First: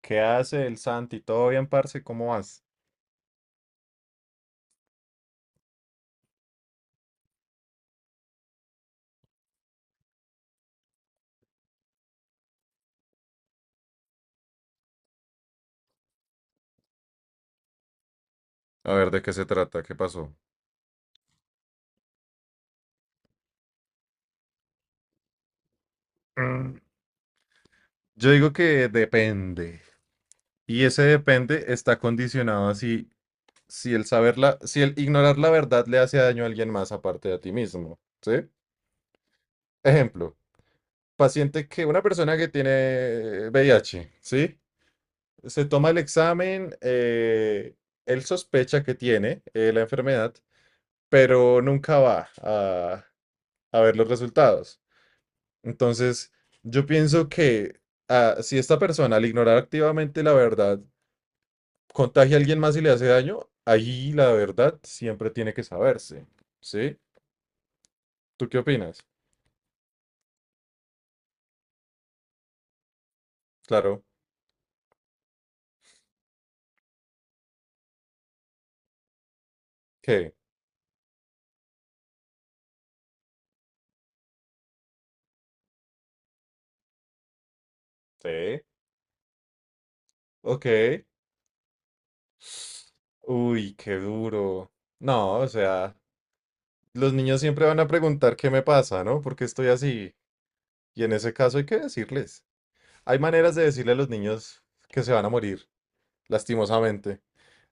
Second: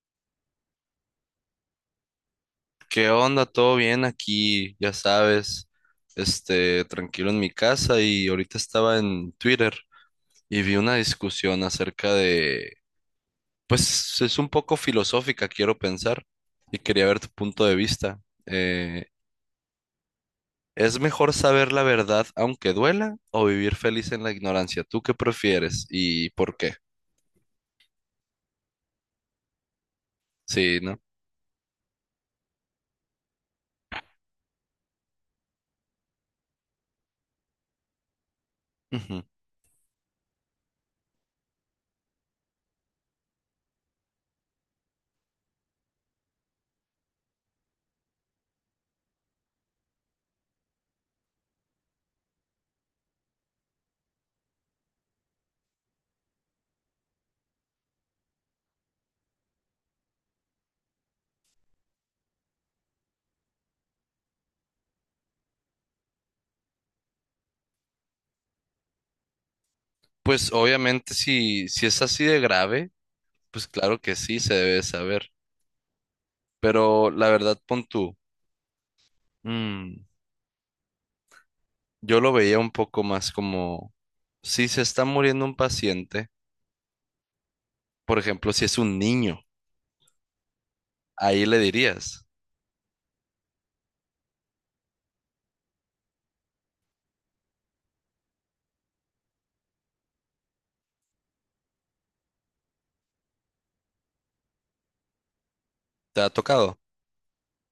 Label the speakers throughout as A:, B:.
A: ¿Qué hace el Santi? ¿Todo bien, parce? ¿Cómo vas?
B: ¿Qué onda? ¿Todo bien aquí? Ya sabes, tranquilo en mi casa y ahorita estaba en Twitter y vi una discusión acerca de, pues es un poco filosófica, quiero pensar, y quería ver tu punto de vista.
A: A
B: Eh,
A: ver, ¿de qué se trata? ¿Qué pasó?
B: ¿Es mejor saber la verdad aunque duela o vivir feliz en la ignorancia? ¿Tú qué prefieres y por qué?
A: Mm, Yo digo que depende.
B: Sí,
A: Y
B: ¿no?
A: ese depende está condicionado a si si el ignorar la verdad le hace daño a alguien más aparte de a ti mismo, ¿sí?
B: Ujú.
A: Ejemplo, una persona que tiene VIH, ¿sí? Se toma el examen, él sospecha que tiene la enfermedad, pero nunca va a ver los resultados. Entonces, yo pienso que si esta persona al ignorar activamente la verdad contagia a alguien más y le hace daño, ahí la verdad siempre tiene que saberse. ¿Sí? ¿Tú qué opinas?
B: Pues obviamente si es así de grave, pues claro
A: Claro.
B: que sí se debe saber, pero la verdad pon tú. Mm,
A: ¿Qué?
B: yo lo veía un poco más como, si se está muriendo un paciente, por ejemplo,
A: Sí.
B: si es un niño,
A: Ok.
B: ahí le dirías,
A: Uy, qué duro. No, o sea, los niños siempre van a preguntar qué me pasa, ¿no? Porque estoy así. Y en ese caso hay que decirles. Hay maneras de decirle a los niños que se van a morir,
B: ¿te ha tocado?
A: lastimosamente.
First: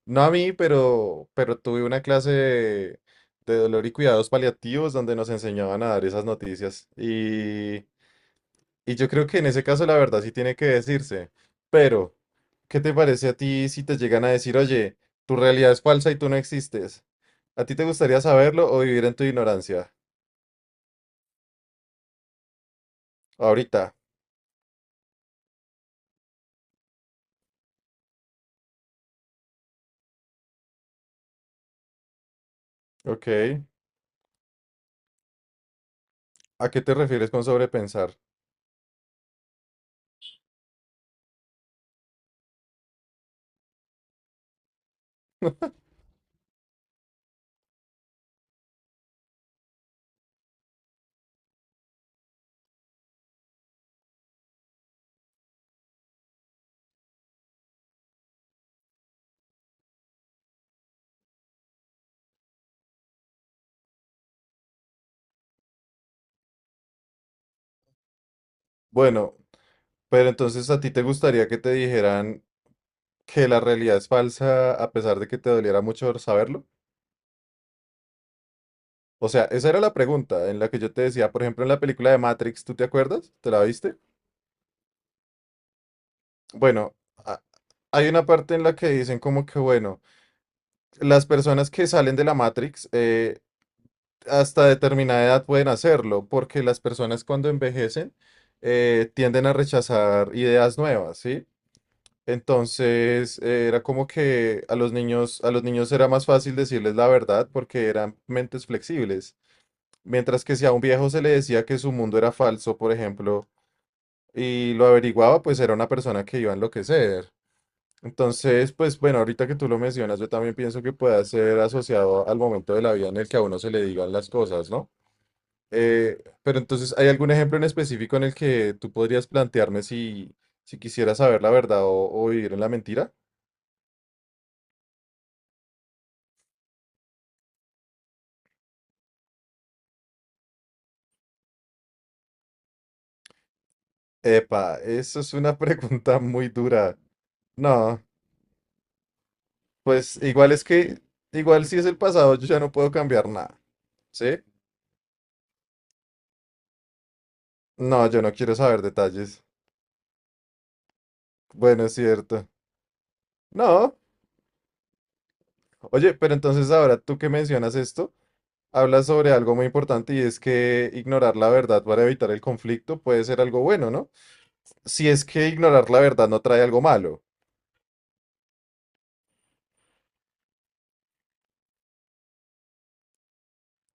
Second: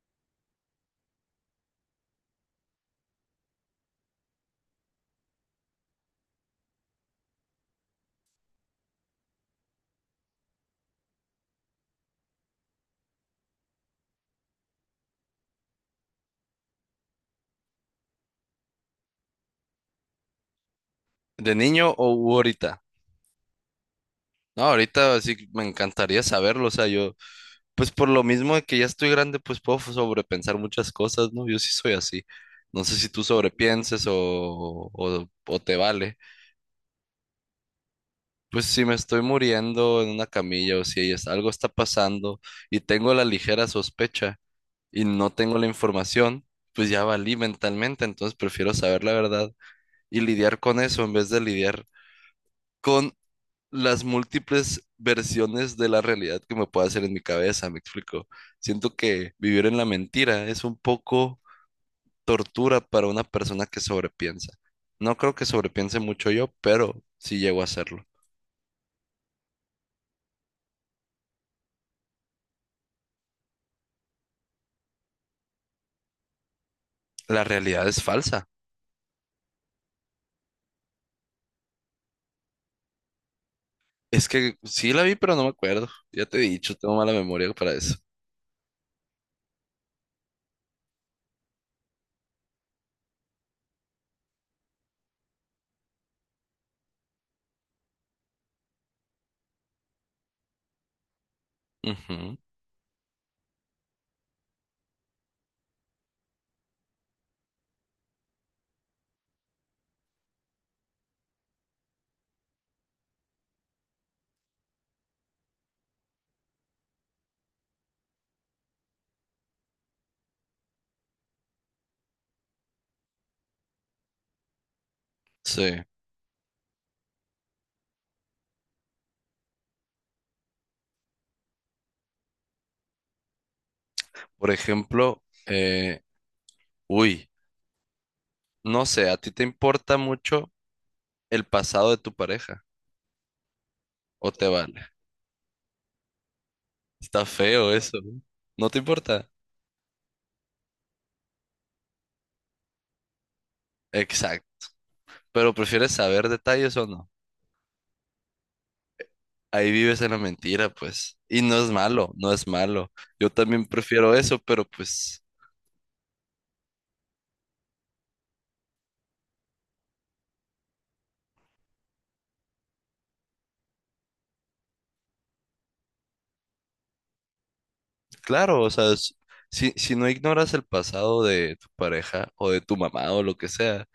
A: No a mí, pero tuve una clase de dolor y cuidados paliativos donde nos enseñaban a dar esas noticias. Y yo creo que en ese caso la verdad sí tiene que decirse. Pero, ¿qué te parece a ti si te llegan a decir, oye, tu realidad es falsa y tú no existes? ¿A ti te gustaría saberlo o vivir en tu ignorancia?
B: ¿De niño o u ahorita?
A: Ahorita.
B: No, ahorita sí me encantaría saberlo, o sea, yo, pues por lo mismo de que ya estoy grande, pues puedo sobrepensar muchas cosas, ¿no? Yo sí soy así. No sé si tú
A: Ok.
B: sobrepienses o te vale.
A: ¿A qué te refieres con sobrepensar?
B: Pues si me estoy muriendo en una camilla o si es- algo está pasando y tengo la ligera sospecha, y no tengo la información, pues ya valí mentalmente, entonces prefiero saber la verdad y lidiar con eso en vez de lidiar con las múltiples versiones de la realidad que me puede hacer en mi cabeza, me explico. Siento que vivir en la mentira es un poco tortura para una persona que sobrepiensa. No creo que sobrepiense mucho yo, pero sí llego a hacerlo.
A: Bueno, pero entonces ¿a ti te gustaría que te dijeran que la realidad es falsa a pesar de que te doliera mucho saberlo?
B: La realidad es falsa.
A: O sea, esa era la pregunta en la que yo te decía, por ejemplo, en la película de Matrix, ¿tú te acuerdas? ¿Te la viste?
B: Es que sí la vi, pero no me acuerdo. Ya te he dicho, tengo
A: Bueno,
B: mala
A: a-
B: memoria para eso.
A: hay una parte en la que dicen como que, bueno, las personas que salen de la Matrix hasta determinada edad pueden hacerlo, porque las personas cuando envejecen tienden a rechazar ideas nuevas, ¿sí?
B: Ujú.
A: Entonces, era como que a los niños era más fácil decirles la verdad porque eran mentes flexibles. Mientras que si a un viejo se le decía que su mundo era falso, por ejemplo, y lo averiguaba, pues era una persona que iba a enloquecer. Entonces, pues bueno, ahorita que tú lo mencionas, yo también pienso que pueda ser asociado al momento de la vida en el que a uno se le digan las cosas, ¿no?
B: Sí.
A: Pero entonces, ¿hay algún ejemplo en específico en el que tú podrías plantearme si quisiera saber la verdad o vivir en la mentira?
B: Por ejemplo, eh, uy, no sé, ¿a ti te importa mucho el pasado de tu pareja? ¿O te
A: Epa,
B: vale?
A: eso es una pregunta muy dura.
B: Está feo eso,
A: No,
B: ¿no? ¿No te importa?
A: pues igual es que, igual si es el pasado, yo ya no puedo cambiar nada, ¿sí?
B: Exacto. Pero prefieres saber detalles o no.
A: No, yo no quiero saber detalles.
B: Ahí vives en la mentira, pues. Y no es
A: Bueno, es
B: malo, no es
A: cierto.
B: malo. Yo también
A: No,
B: prefiero eso, pero pues,
A: oye, pero entonces ahora tú que mencionas esto, hablas sobre algo muy importante y es que ignorar la verdad para evitar el conflicto puede ser algo bueno, ¿no? Si es que ignorar la verdad no trae algo malo.
B: claro, o sea, si, si no ignoras el pasado de tu pareja o de tu mamá o lo que sea,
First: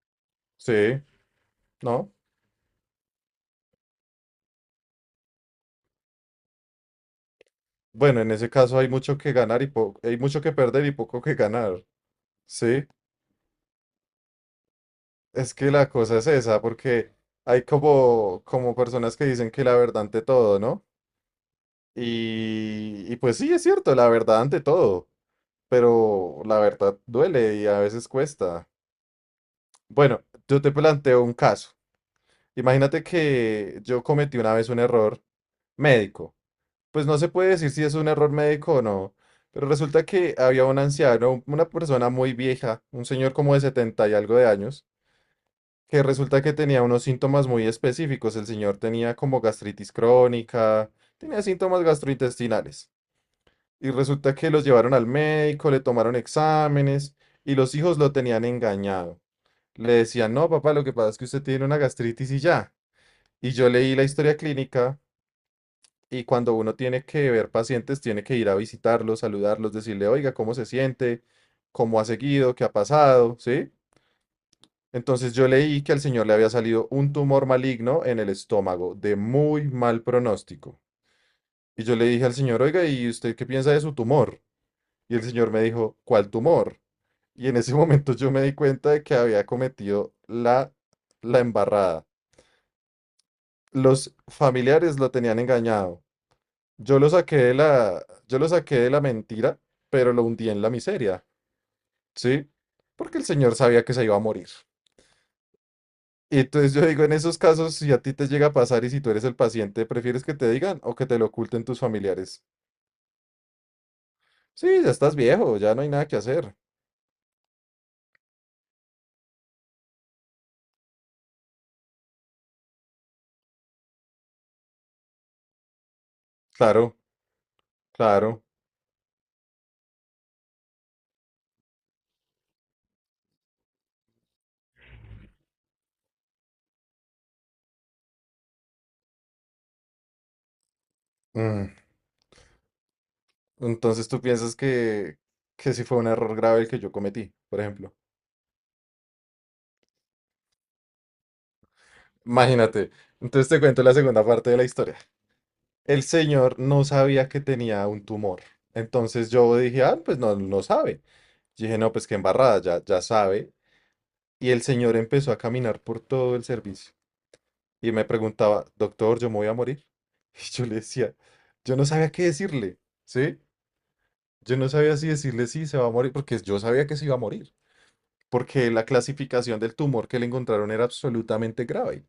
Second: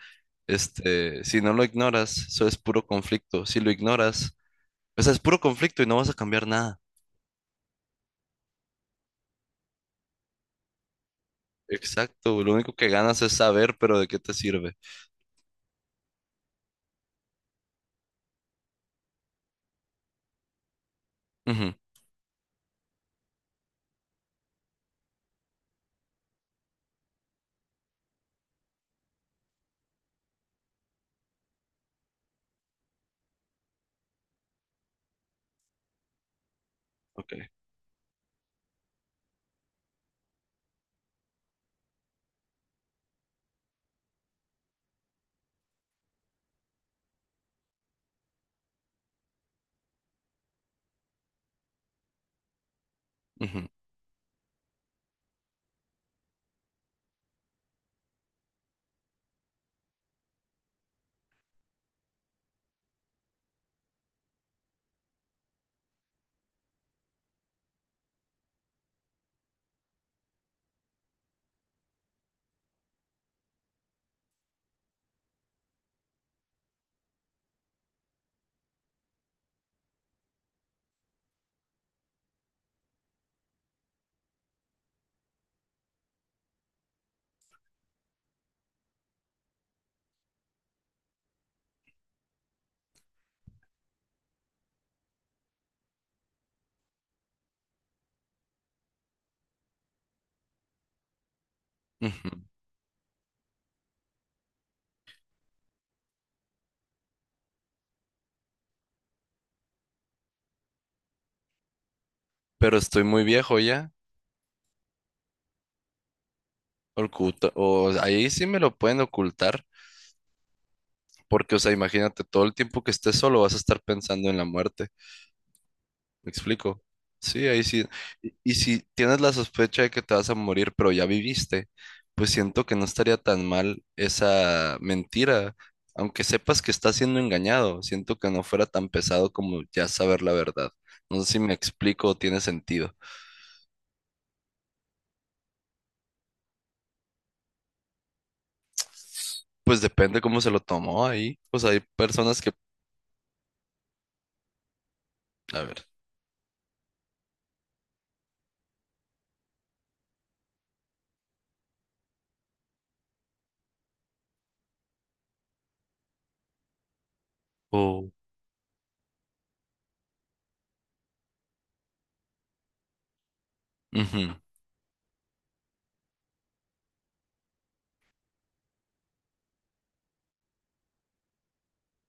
A: Sí,
B: si no lo
A: ¿no?
B: ignoras, eso es puro conflicto. Si lo ignoras, o sea, es puro conflicto y no vas a cambiar nada.
A: Bueno, en ese caso hay mucho que ganar y hay mucho que perder y poco que ganar.
B: Exacto, lo único
A: Sí,
B: que ganas es saber, pero ¿de qué te sirve?
A: es que la cosa es esa, porque hay como personas que dicen que la verdad ante todo, ¿no?
B: Ujú.
A: Y pues sí, es cierto, la verdad ante todo, pero la verdad duele y a veces cuesta. Bueno, yo te planteo un caso. Imagínate que yo cometí una vez un error médico. Pues no se
B: Ok.
A: puede decir si es un error médico o no, pero resulta que había un anciano, una persona muy vieja, un señor como de 70 y algo de años, que resulta que tenía unos síntomas muy específicos. El señor tenía como gastritis crónica, tenía síntomas gastrointestinales.
B: Ujú.
A: Y resulta que los llevaron al médico, le tomaron exámenes y los hijos lo tenían engañado. Le decían, no, papá, lo que pasa es que usted tiene una gastritis y ya. Y yo leí la historia clínica y cuando uno tiene que ver pacientes, tiene que ir a visitarlos, saludarlos, decirle, oiga, ¿cómo se siente? ¿Cómo ha seguido? ¿Qué ha pasado? ¿Sí? Entonces yo leí que al señor le había salido un tumor maligno en el estómago, de muy mal pronóstico. Y yo le dije al señor, oiga, ¿y usted qué piensa de su tumor? Y el señor me dijo, ¿cuál tumor? Y en ese momento yo me di cuenta de que había cometido la embarrada. Los familiares lo tenían engañado. Yo lo saqué de la mentira, pero lo hundí en la miseria,
B: Ujú.
A: ¿sí? Porque el señor sabía que se iba a morir. Y entonces yo digo, en esos casos, si a ti te llega a pasar y si tú eres el paciente, ¿prefieres que te digan o que te lo oculten tus familiares?
B: Pero estoy muy viejo ya.
A: Sí, ya estás viejo, ya no hay nada que hacer.
B: Oculta, o ahí sí me lo pueden ocultar, porque, o sea, imagínate, todo el tiempo que estés solo vas a estar pensando en la muerte. Me explico.
A: Claro,
B: Sí, ahí sí. Y,
A: claro.
B: y si tienes la sospecha de que te vas a morir, pero ya viviste, pues siento que no estaría tan mal esa mentira, aunque sepas que estás siendo engañado. Siento que no fuera tan pesado como ya saber la verdad. No sé si me
A: Mm.
B: explico o tiene sentido.
A: Entonces tú piensas que sí fue un error grave el que yo cometí, por ejemplo.
B: Pues depende cómo se lo tomó ahí. Pues hay personas que,
A: Imagínate. Entonces te cuento la segunda parte de la historia.
B: a ver,
A: El señor no sabía que tenía un tumor. Entonces yo dije, pues no, no sabe. Yo dije, no, pues qué embarrada, ya, ya sabe. Y el señor empezó a caminar por todo el servicio y me
B: o
A: preguntaba, doctor, ¿yo me voy a morir? Y yo le decía, yo no sabía qué decirle, ¿sí?
B: ujú,
A: Yo no sabía si decirle sí, se va a morir, porque yo sabía que se iba a morir, porque la clasificación del tumor que le encontraron era absolutamente grave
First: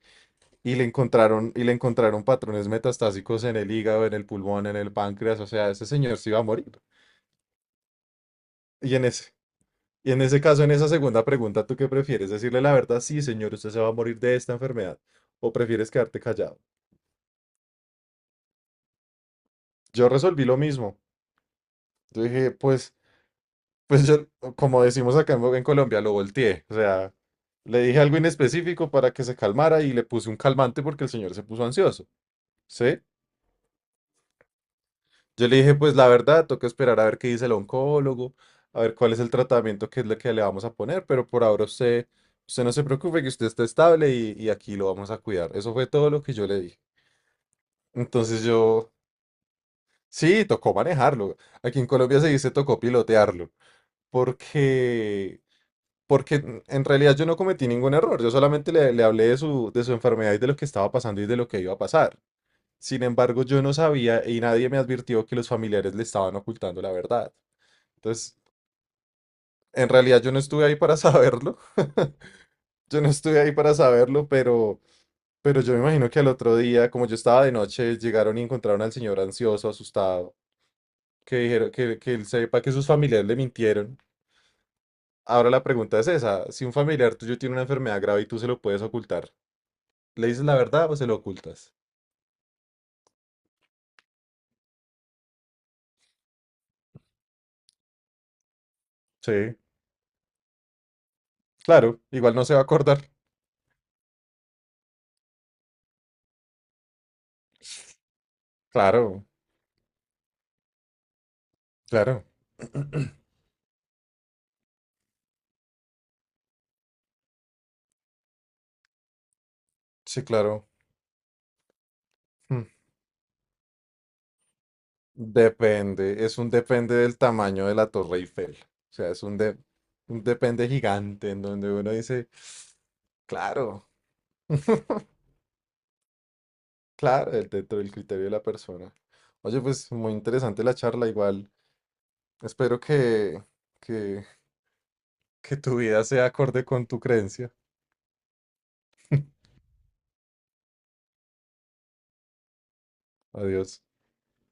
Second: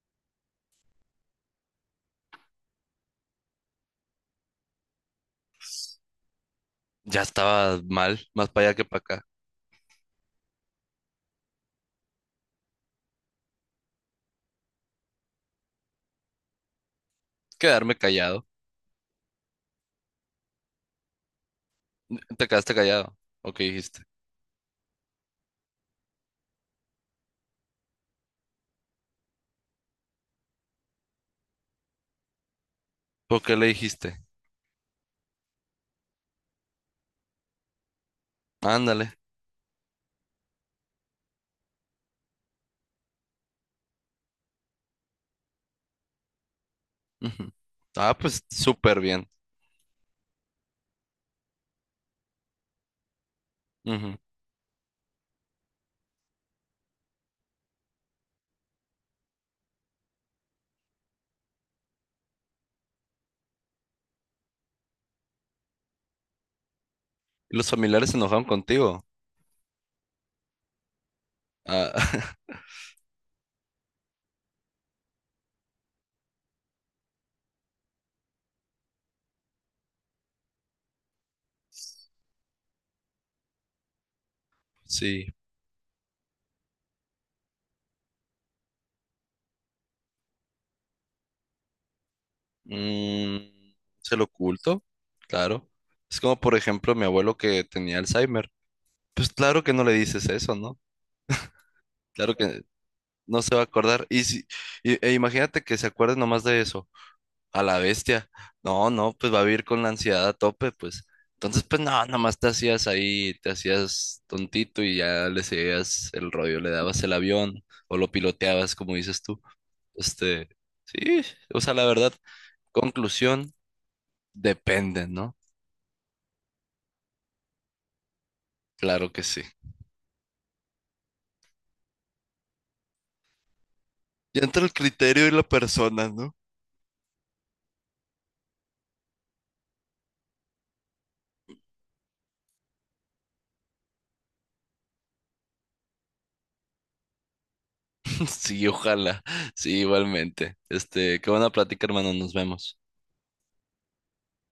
A: y le encontraron patrones metastásicos en el hígado, en el pulmón, en el páncreas, o sea, ese señor se iba a morir.
B: ya estaba mal, más para allá que
A: Y
B: para
A: en
B: acá.
A: ese, y en ese caso, en esa segunda pregunta, ¿tú qué prefieres? ¿Decirle la verdad? Sí, señor, usted se va a morir de esta enfermedad. ¿O prefieres quedarte callado?
B: Quedarme callado.
A: Yo resolví lo mismo. Yo
B: Te
A: dije,
B: quedaste
A: pues,
B: callado. ¿O qué dijiste?
A: pues yo, como decimos acá en Colombia, lo volteé. O sea, le dije algo inespecífico para que se calmara y le puse un calmante porque el señor se puso ansioso. ¿Sí?
B: ¿O qué le dijiste?
A: Yo le dije, pues la verdad, toca esperar a ver qué dice el oncólogo, a ver cuál
B: Ándale.
A: es el tratamiento que es lo que le vamos a poner, pero por ahora usted no se preocupe que usted está estable y aquí lo vamos a cuidar. Eso fue todo lo que yo le dije.
B: Ujú. Ah,
A: Entonces
B: pues
A: yo,
B: súper bien.
A: sí, tocó manejarlo. Aquí en Colombia se dice tocó pilotearlo,
B: Ujú.
A: porque, porque en realidad yo no cometí ningún error, yo solamente le hablé de su enfermedad y de lo que estaba pasando y de lo que iba a pasar. Sin embargo, yo no sabía y nadie me advirtió que los familiares le estaban ocultando la verdad.
B: ¿Y los familiares se
A: Entonces,
B: enojaron contigo?
A: en realidad yo no estuve ahí para saberlo.
B: Ah,
A: Yo no estuve ahí para saberlo, pero yo me imagino que al otro día, como yo estaba de noche, llegaron y encontraron al señor ansioso, asustado, que dijeron que él sepa que sus familiares le mintieron.
B: sí.
A: Ahora la pregunta es esa, si un familiar tuyo tiene una enfermedad grave y tú se lo puedes ocultar, ¿le dices la verdad o se lo ocultas?
B: Mm, ¿se lo oculto? Claro. Es como, por ejemplo, mi abuelo que tenía Alzheimer. Pues
A: Sí,
B: claro que no le dices eso, ¿no?
A: claro,
B: Claro
A: igual no se va
B: que
A: a acordar.
B: no se va a acordar. Y si, y- e imagínate que se acuerde nomás de eso. A la bestia. No, no,
A: Claro,
B: pues va a vivir con la ansiedad a tope, pues. Entonces, pues no,
A: claro.
B: nomás te hacías ahí, te hacías tontito y ya le seguías el rollo, le dabas el avión o lo piloteabas, como dices tú.
A: Sí,
B: Este,
A: claro.
B: sí, o sea, la verdad,
A: Mm.
B: conclusión, depende, ¿no?
A: Depende, es un depende del tamaño de la Torre Eiffel. O sea,
B: Claro que
A: es un,
B: sí.
A: de- un depende gigante en donde uno dice, claro,
B: Ya entra el criterio y la persona, ¿no?
A: claro, dentro del criterio de la persona. Oye, pues muy interesante la charla, igual. Espero que, que tu vida sea acorde con tu creencia.
B: Sí, ojalá. Sí, igualmente. Este, qué buena plática, hermano. Nos vemos.
A: Adiós.